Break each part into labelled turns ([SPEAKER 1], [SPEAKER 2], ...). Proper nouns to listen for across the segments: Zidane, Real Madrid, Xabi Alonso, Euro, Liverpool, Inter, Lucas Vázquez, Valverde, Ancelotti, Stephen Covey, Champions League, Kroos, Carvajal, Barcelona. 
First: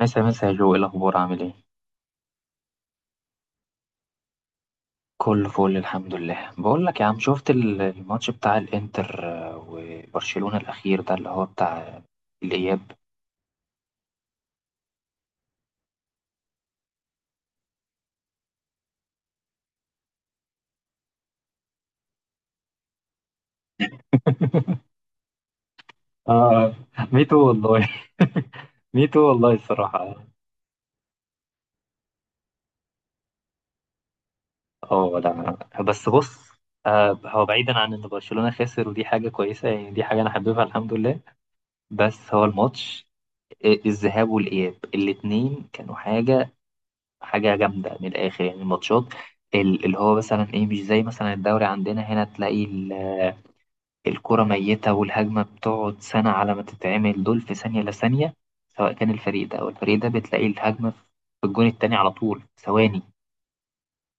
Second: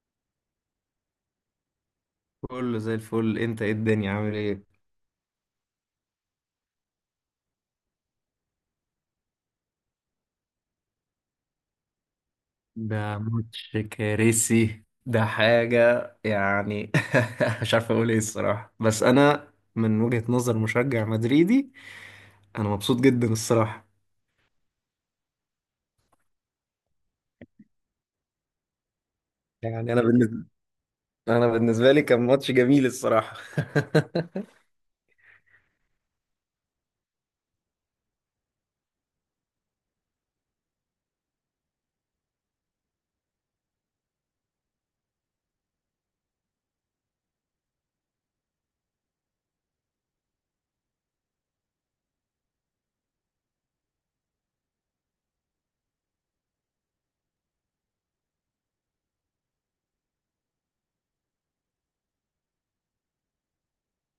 [SPEAKER 1] مسا مسا يا جو، إيه الاخبار؟ عامل ايه؟
[SPEAKER 2] كله زي الفل، انت ايه الدنيا عامل ايه؟
[SPEAKER 1] كله فل الحمد لله. بقول لك يا عم، شفت الماتش بتاع الانتر وبرشلونة الاخير ده اللي هو بتاع الاياب.
[SPEAKER 2] ده ماتش كارثي، ده حاجة يعني. مش عارف اقول ايه الصراحة، بس انا من وجهة نظر مشجع مدريدي انا مبسوط جدا الصراحة.
[SPEAKER 1] اه، ميتو والله. ميتو والله
[SPEAKER 2] يعني انا
[SPEAKER 1] الصراحة.
[SPEAKER 2] بالنسبة انا بالنسبة لي كان ماتش جميل الصراحة.
[SPEAKER 1] اه لا، بس بص، هو بعيدا عن ان برشلونة خسر ودي حاجة كويسة، يعني دي حاجة انا حاببها الحمد لله. بس هو الماتش، الذهاب والاياب الاتنين كانوا حاجة جامدة من الآخر، يعني الماتشات اللي هو مثلا إيه، مش زي مثلا الدوري عندنا هنا، تلاقي الكرة ميتة والهجمة بتقعد سنة على ما تتعمل، دول في ثانية لثانية، سواء كان الفريق ده أو الفريق ده، بتلاقي الهجمة في الجون التاني على طول، ثواني.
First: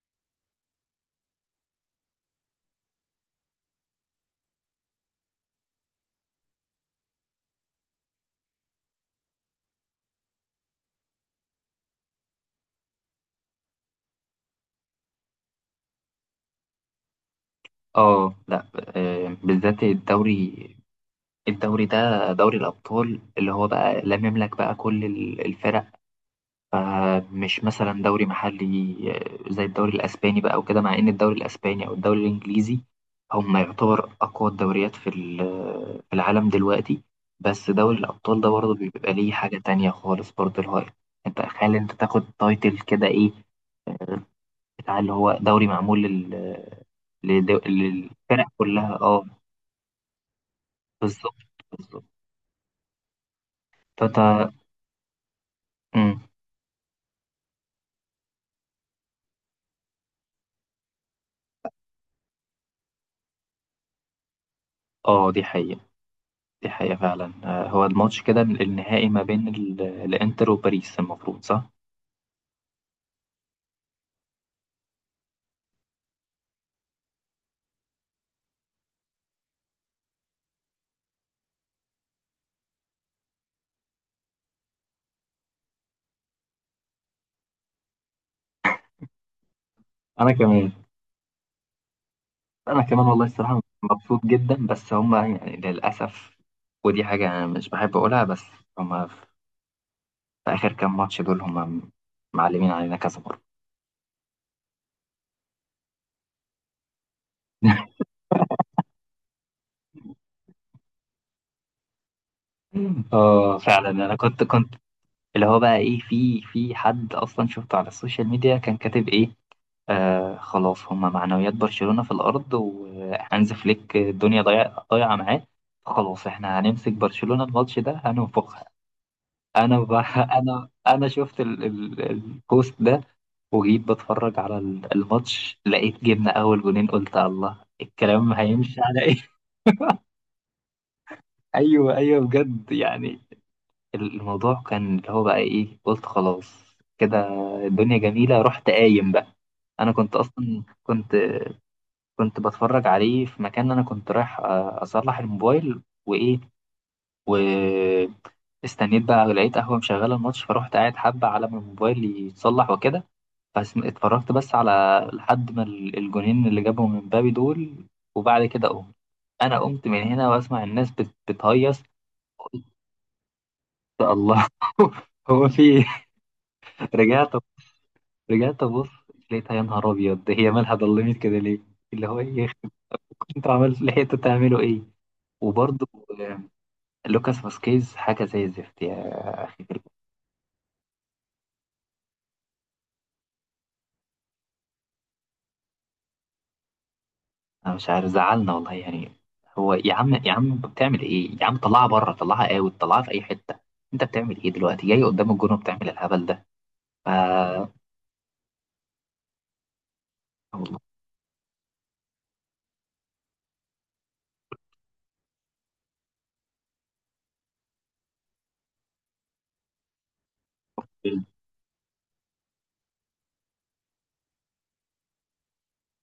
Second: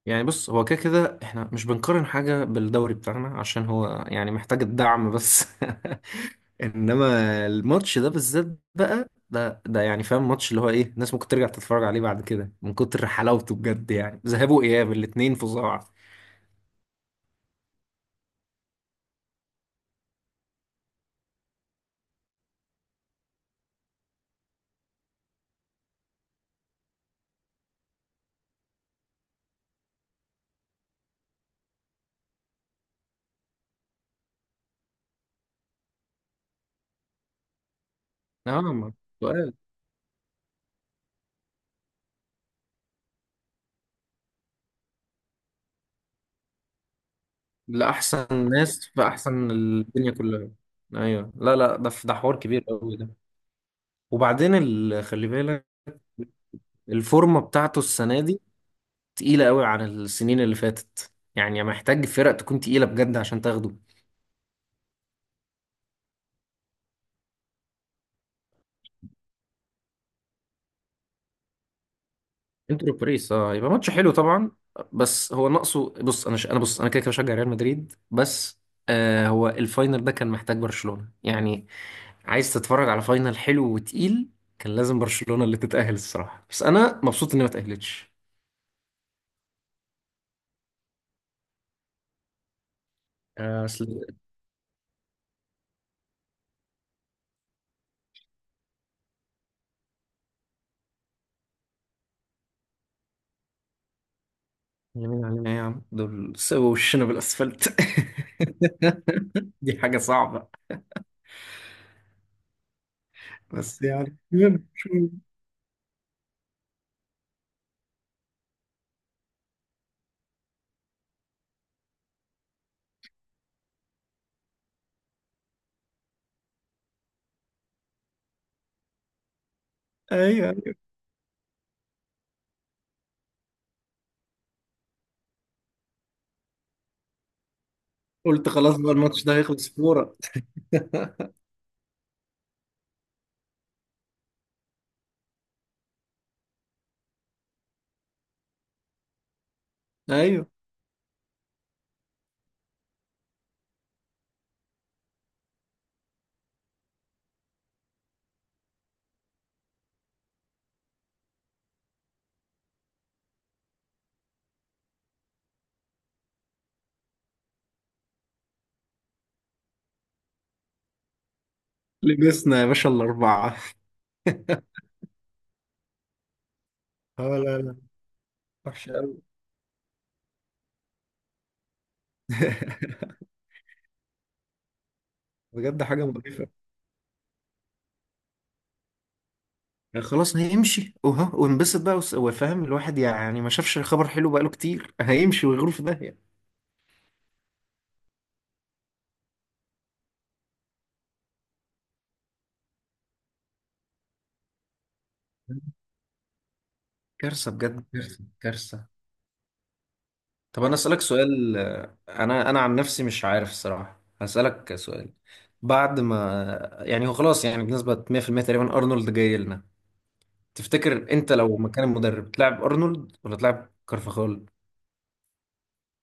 [SPEAKER 2] يعني بص، هو كده كده احنا مش بنقارن حاجة بالدوري بتاعنا عشان هو يعني محتاج الدعم بس. انما الماتش ده بالذات، بقى ده يعني فاهم، ماتش اللي هو ايه الناس ممكن ترجع تتفرج عليه بعد كده من كتر حلاوته بجد، يعني ذهاب واياب الاتنين فظاع.
[SPEAKER 1] اه لا، بالذات الدوري. الدوري ده دوري الأبطال اللي هو بقى لمم لك بقى كل الفرق، فمش مثلا دوري محلي زي الدوري الاسباني بقى وكده. مع ان الدوري الاسباني او الدوري الانجليزي هم يعتبر اقوى الدوريات في العالم دلوقتي، بس دوري الابطال ده برضه
[SPEAKER 2] نعم.
[SPEAKER 1] بيبقى ليه
[SPEAKER 2] سؤال.
[SPEAKER 1] حاجه تانية خالص، برضه الهاي. انت تخيل انت تاخد تايتل كده، ايه بتاع اللي هو دوري معمول لل... للفرق
[SPEAKER 2] لأحسن ناس
[SPEAKER 1] كلها؟
[SPEAKER 2] في
[SPEAKER 1] اه،
[SPEAKER 2] أحسن الدنيا كلها. أيوه،
[SPEAKER 1] بالظبط،
[SPEAKER 2] لا لا، ده
[SPEAKER 1] بالظبط.
[SPEAKER 2] ده حوار كبير قوي ده.
[SPEAKER 1] تاتا.
[SPEAKER 2] وبعدين خلي بالك،
[SPEAKER 1] مم.
[SPEAKER 2] الفورمة بتاعته السنة دي تقيلة قوي عن السنين اللي فاتت، يعني محتاج فرق تكون تقيلة بجد عشان تاخده.
[SPEAKER 1] اه دي حقيقة، دي حقيقة فعلا. هو الماتش كده النهائي ما بين الانتر وباريس المفروض، صح؟
[SPEAKER 2] انتر وباريس، اه، يبقى ماتش حلو طبعا. بس هو ناقصه. بص انا انا بص، انا كده كده بشجع ريال مدريد بس. هو الفاينل ده كان محتاج برشلونة يعني، عايز تتفرج على فاينل حلو وتقيل. كان لازم برشلونة اللي تتأهل الصراحة، بس انا مبسوط اني ما تأهلتش.
[SPEAKER 1] انا كمان، انا كمان والله الصراحه
[SPEAKER 2] اصل.
[SPEAKER 1] مبسوط جدا، بس هما يعني للاسف. ودي حاجه انا مش بحب اقولها، بس هما في اخر كام ماتش دول هما معلمين علينا كذا مره.
[SPEAKER 2] يمين علينا ايه يا عم، دول سووا وشنا بالاسفلت. دي حاجة صعبة.
[SPEAKER 1] اه
[SPEAKER 2] بس
[SPEAKER 1] فعلا. انا
[SPEAKER 2] يعني
[SPEAKER 1] كنت
[SPEAKER 2] يلا،
[SPEAKER 1] كنت
[SPEAKER 2] شو.
[SPEAKER 1] اللي هو بقى ايه، في حد اصلا شفته على السوشيال ميديا كان كاتب ايه: آه خلاص هما معنويات برشلونه في الارض، وهانز فليك ضايعه معاه، خلاص احنا هنمسك برشلونه الماتش ده هننفخ. انا ب...
[SPEAKER 2] ايوه،
[SPEAKER 1] انا
[SPEAKER 2] ايوه،
[SPEAKER 1] انا شفت البوست ده، وجيت بتفرج على الماتش، لقيت جبنا اول جونين، قلت الله الكلام
[SPEAKER 2] قلت خلاص
[SPEAKER 1] هيمشي
[SPEAKER 2] بقى
[SPEAKER 1] على
[SPEAKER 2] الماتش
[SPEAKER 1] ايه.
[SPEAKER 2] ده هيخلص فورة.
[SPEAKER 1] ايوه ايوه بجد يعني. الموضوع كان اللي هو بقى ايه، قلت خلاص كده الدنيا جميله، رحت قايم بقى. انا كنت
[SPEAKER 2] ايوه،
[SPEAKER 1] اصلا كنت كنت بتفرج عليه في مكان، انا كنت رايح اصلح الموبايل وايه، واستنيت بقى، لقيت قهوه مشغله الماتش فروحت قاعد حبه على ما الموبايل يتصلح وكده. بس اتفرجت بس على، لحد ما الجونين اللي جابهم من مبابي دول. وبعد كده قمت، انا قمت من هنا واسمع الناس بتهيص.
[SPEAKER 2] لبسنا يا باشا الاربعة.
[SPEAKER 1] يا الله. هو في إيه؟ رجعت،
[SPEAKER 2] اه، لا لا،
[SPEAKER 1] رجعت ابص
[SPEAKER 2] وحشة أوي.
[SPEAKER 1] لقيتها، يا نهار ابيض، ده هي مالها ضلمت كده ليه؟ اللي هو ايه، كنتوا عملت لحقتوا تعملوا ايه؟
[SPEAKER 2] بجد
[SPEAKER 1] وبرضه
[SPEAKER 2] حاجة
[SPEAKER 1] آه،
[SPEAKER 2] مقرفة.
[SPEAKER 1] لوكاس فاسكيز حاجه زي الزفت، يا
[SPEAKER 2] خلاص نمشي وها ونبسط بقى، وفاهم الواحد يعني، ما شافش خبر حلو بقاله كتير. هيمشي ويغور في داهية.
[SPEAKER 1] انا مش عارف زعلنا والله يعني. هو يا عم، يا عم انت بتعمل ايه يا عم؟ طلعها بره، طلعها اوت، طلعها في اي حته، انت بتعمل ايه دلوقتي جاي قدام الجون وبتعمل الهبل ده؟ ف
[SPEAKER 2] كارثة بجد، كارثة، كارثة. طب أنا
[SPEAKER 1] والله.
[SPEAKER 2] أسألك سؤال، أنا عن نفسي مش عارف الصراحة، هسألك سؤال. بعد ما يعني هو خلاص، يعني بنسبة 100% تقريبا أرنولد جاي لنا، تفتكر أنت لو مكان المدرب تلعب أرنولد ولا تلعب كارفاخال؟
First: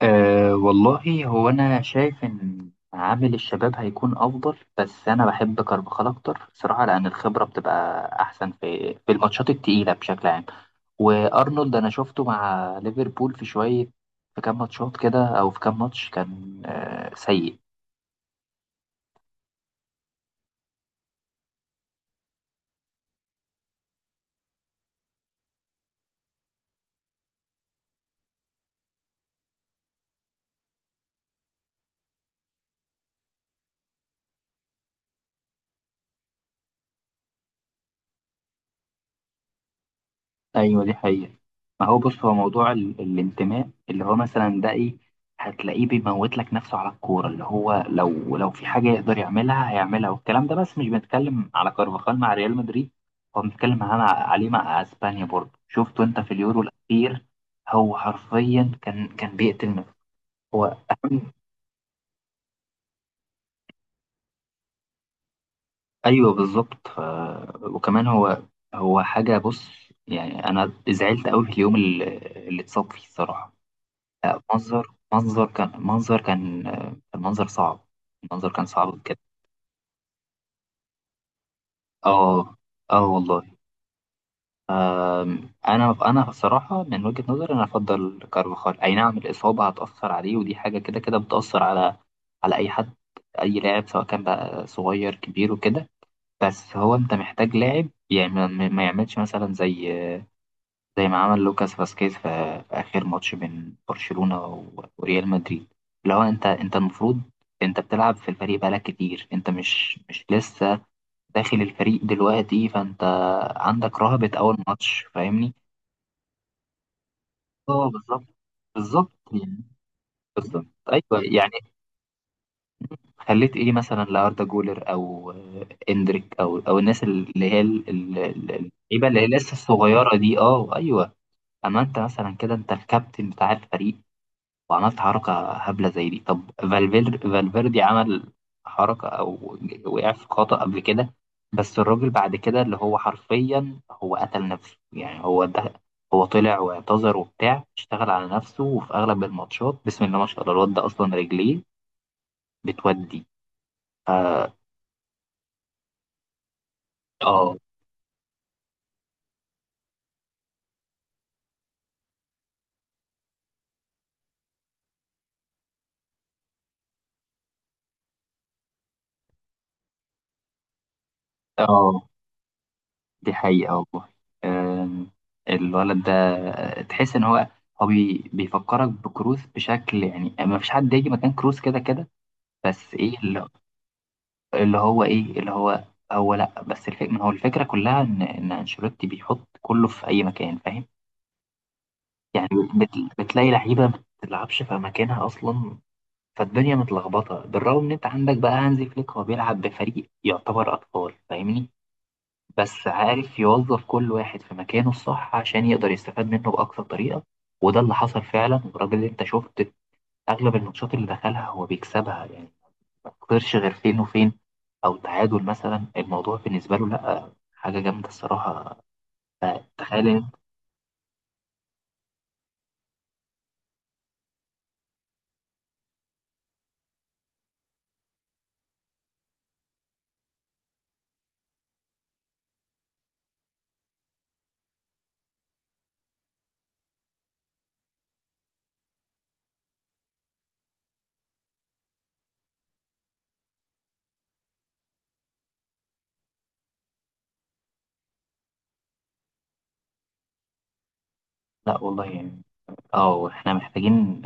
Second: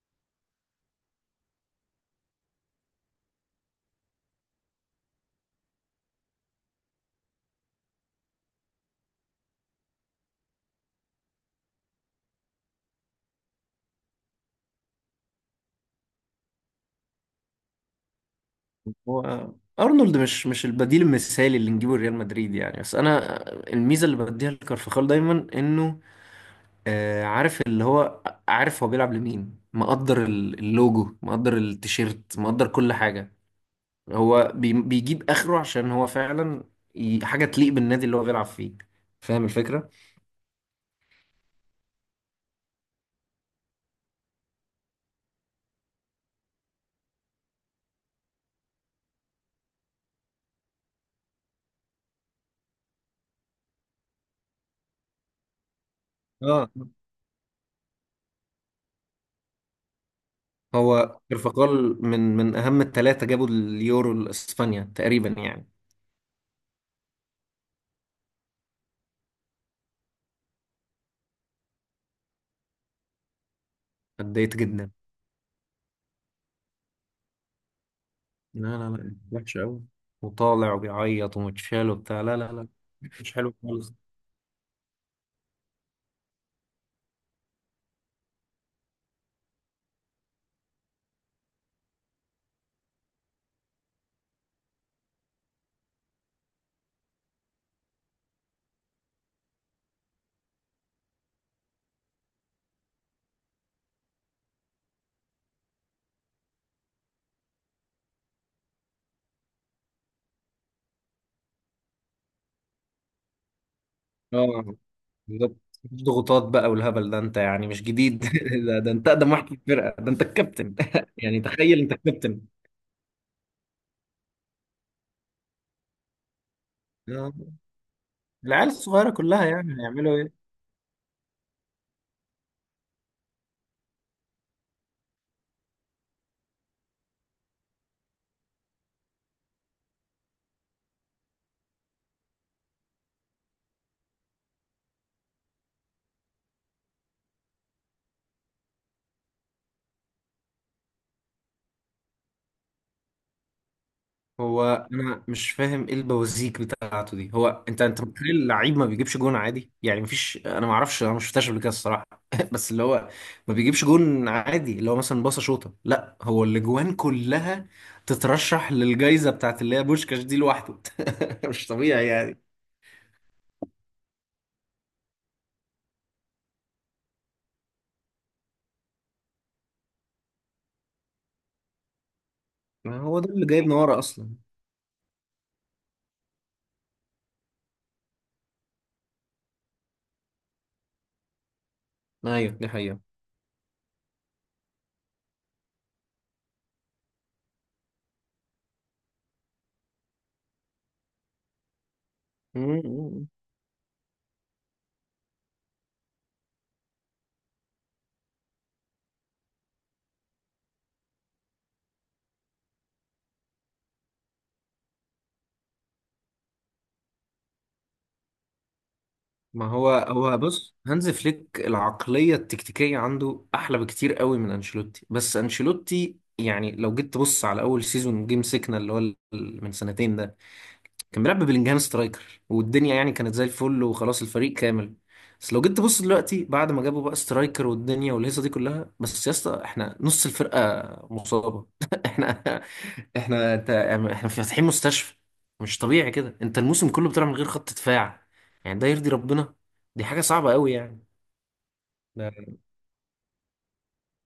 [SPEAKER 1] أه والله، هو انا شايف ان عامل الشباب هيكون افضل، بس انا بحب كارفاخال اكتر صراحه، لان الخبره بتبقى احسن في الماتشات التقيله بشكل عام. وارنولد انا شفته مع ليفربول في شويه، في كام ماتشات كده او في كام ماتش كان أه سيء.
[SPEAKER 2] هو ارنولد مش البديل المثالي اللي نجيبه ريال مدريد يعني، بس انا الميزه اللي بديها لكارفخال دايما انه آه، عارف اللي هو عارف هو بيلعب لمين، مقدر اللوجو، مقدر التيشيرت، مقدر كل حاجه. هو بيجيب اخره عشان هو فعلا حاجه تليق بالنادي اللي هو بيلعب فيه، فاهم الفكره.
[SPEAKER 1] ايوه دي حقيقة. ما هو بص، هو موضوع الانتماء اللي هو مثلا ده ايه، هتلاقيه بيموت لك نفسه على الكورة، اللي هو لو في حاجة يقدر يعملها هيعملها والكلام ده. بس مش بنتكلم على كارفاخال مع ريال مدريد، هو بنتكلم على... عليه مع اسبانيا، برضه شفته انت في اليورو
[SPEAKER 2] اه،
[SPEAKER 1] الأخير، هو حرفيا كان بيقتل نفسه. هو
[SPEAKER 2] هو كارفخال من اهم الثلاثه جابوا اليورو لاسبانيا تقريبا يعني.
[SPEAKER 1] ايوه بالظبط. ف... وكمان هو، هو حاجة، بص، يعني انا زعلت قوي في اليوم اللي، اللي اتصاب فيه الصراحة. لا،
[SPEAKER 2] اتضايقت
[SPEAKER 1] منظر،
[SPEAKER 2] جدا.
[SPEAKER 1] منظر كان، منظر كان، المنظر صعب، المنظر
[SPEAKER 2] لا
[SPEAKER 1] كان صعب
[SPEAKER 2] لا لا،
[SPEAKER 1] بجد.
[SPEAKER 2] وحش قوي. وطالع وبيعيط ومتشال وبتاع، لا لا
[SPEAKER 1] اه،
[SPEAKER 2] لا،
[SPEAKER 1] اه
[SPEAKER 2] مش
[SPEAKER 1] والله.
[SPEAKER 2] حلو خالص.
[SPEAKER 1] آم، انا بصراحه من وجهه نظري انا افضل كارفاخال. اي نعم الاصابه هتاثر عليه، ودي حاجه كده كده بتاثر على، على اي حد، اي لاعب، سواء كان بقى صغير كبير وكده. بس هو انت محتاج لاعب يعني ما يعملش مثلا زي، زي ما عمل لوكاس فاسكيز في، في آخر ماتش بين برشلونة وريال مدريد. اللي هو أنت المفروض، أنت بتلعب في الفريق بقالك كتير، أنت مش لسه داخل الفريق دلوقتي، فأنت عندك رهبة أول
[SPEAKER 2] اه،
[SPEAKER 1] ماتش فاهمني؟
[SPEAKER 2] بالظبط. مفيش ضغوطات بقى والهبل ده، انت يعني مش
[SPEAKER 1] اه
[SPEAKER 2] جديد.
[SPEAKER 1] بالظبط،
[SPEAKER 2] ده انت
[SPEAKER 1] بالظبط
[SPEAKER 2] اقدم واحد في
[SPEAKER 1] يعني،
[SPEAKER 2] الفرقه، ده انت
[SPEAKER 1] بالظبط.
[SPEAKER 2] الكابتن.
[SPEAKER 1] أيوه
[SPEAKER 2] يعني
[SPEAKER 1] يعني،
[SPEAKER 2] تخيل انت الكابتن.
[SPEAKER 1] خليت إيه مثلا لأردا جولر أو إندريك أو الناس اللي هي
[SPEAKER 2] آه. العيال
[SPEAKER 1] اللعيبة
[SPEAKER 2] الصغيره
[SPEAKER 1] اللي هي
[SPEAKER 2] كلها
[SPEAKER 1] لسه
[SPEAKER 2] يعني
[SPEAKER 1] الصغيرة
[SPEAKER 2] هيعملوا
[SPEAKER 1] دي،
[SPEAKER 2] ايه.
[SPEAKER 1] أه أيوه. أما أنت مثلا كده أنت الكابتن بتاع الفريق، وعملت حركة هبلة زي دي. طب فالفيردي عمل حركة أو وقع في خطأ قبل كده، بس الراجل بعد كده اللي هو حرفيا هو قتل نفسه يعني. هو ده، هو طلع واعتذر وبتاع، اشتغل على نفسه، وفي أغلب الماتشات بسم الله ما شاء الله الواد ده أصلا رجليه بتودي. اه،
[SPEAKER 2] هو انا مش فاهم ايه البوازيك بتاعته دي،
[SPEAKER 1] اه،
[SPEAKER 2] هو انت متخيل اللعيب ما بيجيبش جون عادي يعني؟ مفيش، انا ما اعرفش، انا ما شفتهاش قبل كده الصراحه. بس اللي هو ما بيجيبش جون عادي اللي هو مثلا باصه شوطه، لا هو الاجوان كلها تترشح للجائزه بتاعت اللي هي بوشكاش دي لوحده. مش طبيعي
[SPEAKER 1] آه،
[SPEAKER 2] يعني.
[SPEAKER 1] دي حقيقة والله. آم، الولد ده تحس إن هو، هو بيفكرك بكروس بشكل، يعني ما فيش حد يجي مكان كروس كده كده. بس
[SPEAKER 2] ما
[SPEAKER 1] ايه
[SPEAKER 2] هو ده
[SPEAKER 1] اللي،
[SPEAKER 2] اللي جايبنا ورا اصلا.
[SPEAKER 1] اللي هو ايه، اللي هو، هو لا بس ما هو الفكره كلها ان انشيلوتي بيحط كله في اي مكان فاهم، يعني
[SPEAKER 2] ايوه، دي
[SPEAKER 1] بت... بتلاقي لعيبه ما بتلعبش في مكانها اصلا، فالدنيا متلخبطه. بالرغم ان انت عندك بقى هانزي فليك، هو بيلعب بفريق يعتبر اطفال فاهمني، بس
[SPEAKER 2] حقيقه.
[SPEAKER 1] عارف يوظف كل واحد في مكانه الصح عشان يقدر يستفاد منه باقصى طريقه، وده اللي حصل فعلا. والراجل اللي انت شفت اغلب الماتشات اللي دخلها هو بيكسبها يعني، ما تخسرش غير فين وفين او تعادل مثلا، الموضوع بالنسبه له لا، حاجه جامده الصراحه.
[SPEAKER 2] ما هو
[SPEAKER 1] تخيل إن-
[SPEAKER 2] هو بص، هانز فليك العقلية التكتيكية عنده أحلى بكتير قوي من أنشيلوتي، بس أنشيلوتي يعني لو جيت تبص على أول سيزون جيم سيكنا، اللي هو من سنتين ده، كان بيلعب ببلينجهام سترايكر والدنيا يعني كانت زي الفل، وخلاص الفريق كامل. بس لو جيت تبص دلوقتي، بعد ما جابوا بقى سترايكر والدنيا والهيصه دي كلها، بس يا اسطى احنا نص الفرقه مصابه. احنا احنا انت يعني، احنا فاتحين مستشفى. مش طبيعي كده انت الموسم كله بتلعب من غير خط دفاع، يعني ده يرضي ربنا؟ دي حاجه صعبه قوي يعني.
[SPEAKER 1] لا والله يعني.
[SPEAKER 2] ده
[SPEAKER 1] اه احنا محتاجين،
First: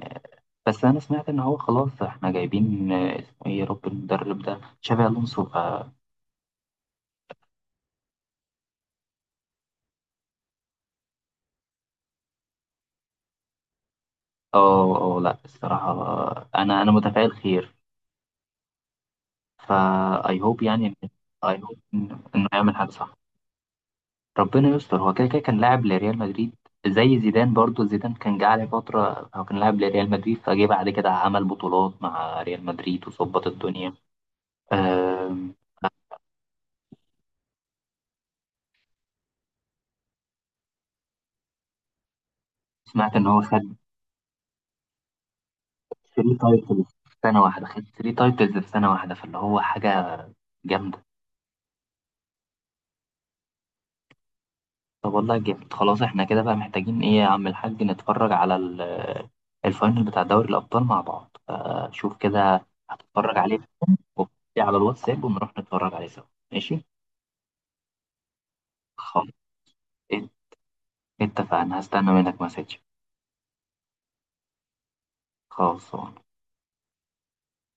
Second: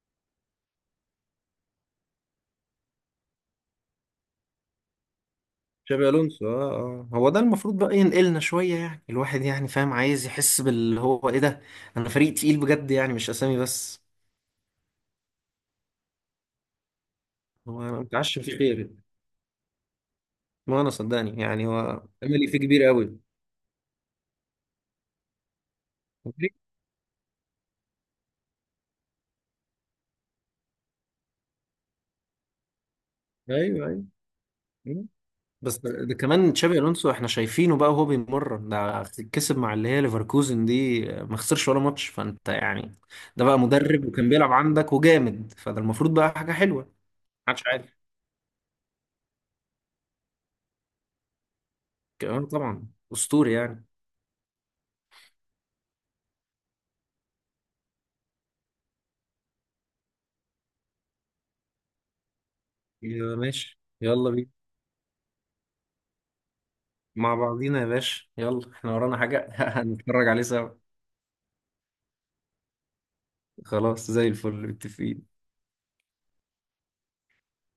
[SPEAKER 1] بس انا سمعت ان هو خلاص احنا جايبين، اسمه ايه يا رب المدرب ده، تشابي الونسو، ف اه.
[SPEAKER 2] تشابي الونسو، اه اه، هو ده المفروض بقى ينقلنا شوية يعني، الواحد يعني فاهم عايز يحس باللي هو ايه ده، انا فريق تقيل بجد يعني، مش اسامي بس.
[SPEAKER 1] اه لا الصراحه، انا متفائل خير.
[SPEAKER 2] هو انا متعشم فيه خير.
[SPEAKER 1] فا اي هوب
[SPEAKER 2] ما انا
[SPEAKER 1] يعني،
[SPEAKER 2] صدقني
[SPEAKER 1] اي
[SPEAKER 2] يعني،
[SPEAKER 1] هوب
[SPEAKER 2] هو املي
[SPEAKER 1] انه
[SPEAKER 2] فيه
[SPEAKER 1] يعمل
[SPEAKER 2] كبير
[SPEAKER 1] حاجه صح.
[SPEAKER 2] قوي.
[SPEAKER 1] ربنا يستر، هو كده كده كان لاعب لريال مدريد، زي زيدان برضو، زيدان كان جه عليه فترة هو كان لاعب لريال مدريد، فجه بعد كده عمل بطولات مع ريال مدريد وظبط
[SPEAKER 2] ايوه،
[SPEAKER 1] الدنيا.
[SPEAKER 2] ايوه. مم.
[SPEAKER 1] آم،
[SPEAKER 2] بس ده كمان تشابي الونسو احنا شايفينه بقى وهو بيمرن، ده كسب مع اللي هي ليفركوزن دي، ما خسرش ولا ماتش، فانت يعني
[SPEAKER 1] سمعت إن هو
[SPEAKER 2] ده بقى
[SPEAKER 1] خد
[SPEAKER 2] مدرب وكان بيلعب عندك وجامد، فده المفروض
[SPEAKER 1] 3
[SPEAKER 2] بقى حاجه
[SPEAKER 1] تايتلز
[SPEAKER 2] حلوه.
[SPEAKER 1] في سنة
[SPEAKER 2] محدش
[SPEAKER 1] واحدة، خد
[SPEAKER 2] عارف
[SPEAKER 1] 3 تايتلز في سنة واحدة، فاللي هو حاجة جامدة.
[SPEAKER 2] كمان طبعا، اسطوري يعني.
[SPEAKER 1] طب والله جامد. خلاص احنا كده بقى محتاجين ايه يا عم الحاج، نتفرج على الفاينل بتاع دوري الأبطال مع بعض، فشوف كده
[SPEAKER 2] يا
[SPEAKER 1] هتتفرج عليه
[SPEAKER 2] ماشي، يلا بينا.
[SPEAKER 1] على الواتساب ونروح نتفرج عليه سوا، ماشي؟
[SPEAKER 2] مع بعضينا يا باشا، يلا احنا ورانا
[SPEAKER 1] خلاص،
[SPEAKER 2] حاجه. هنتفرج عليه سوا.
[SPEAKER 1] اتفقنا، هستنى منك مسج.
[SPEAKER 2] خلاص، زي الفل، متفقين.
[SPEAKER 1] خلاص.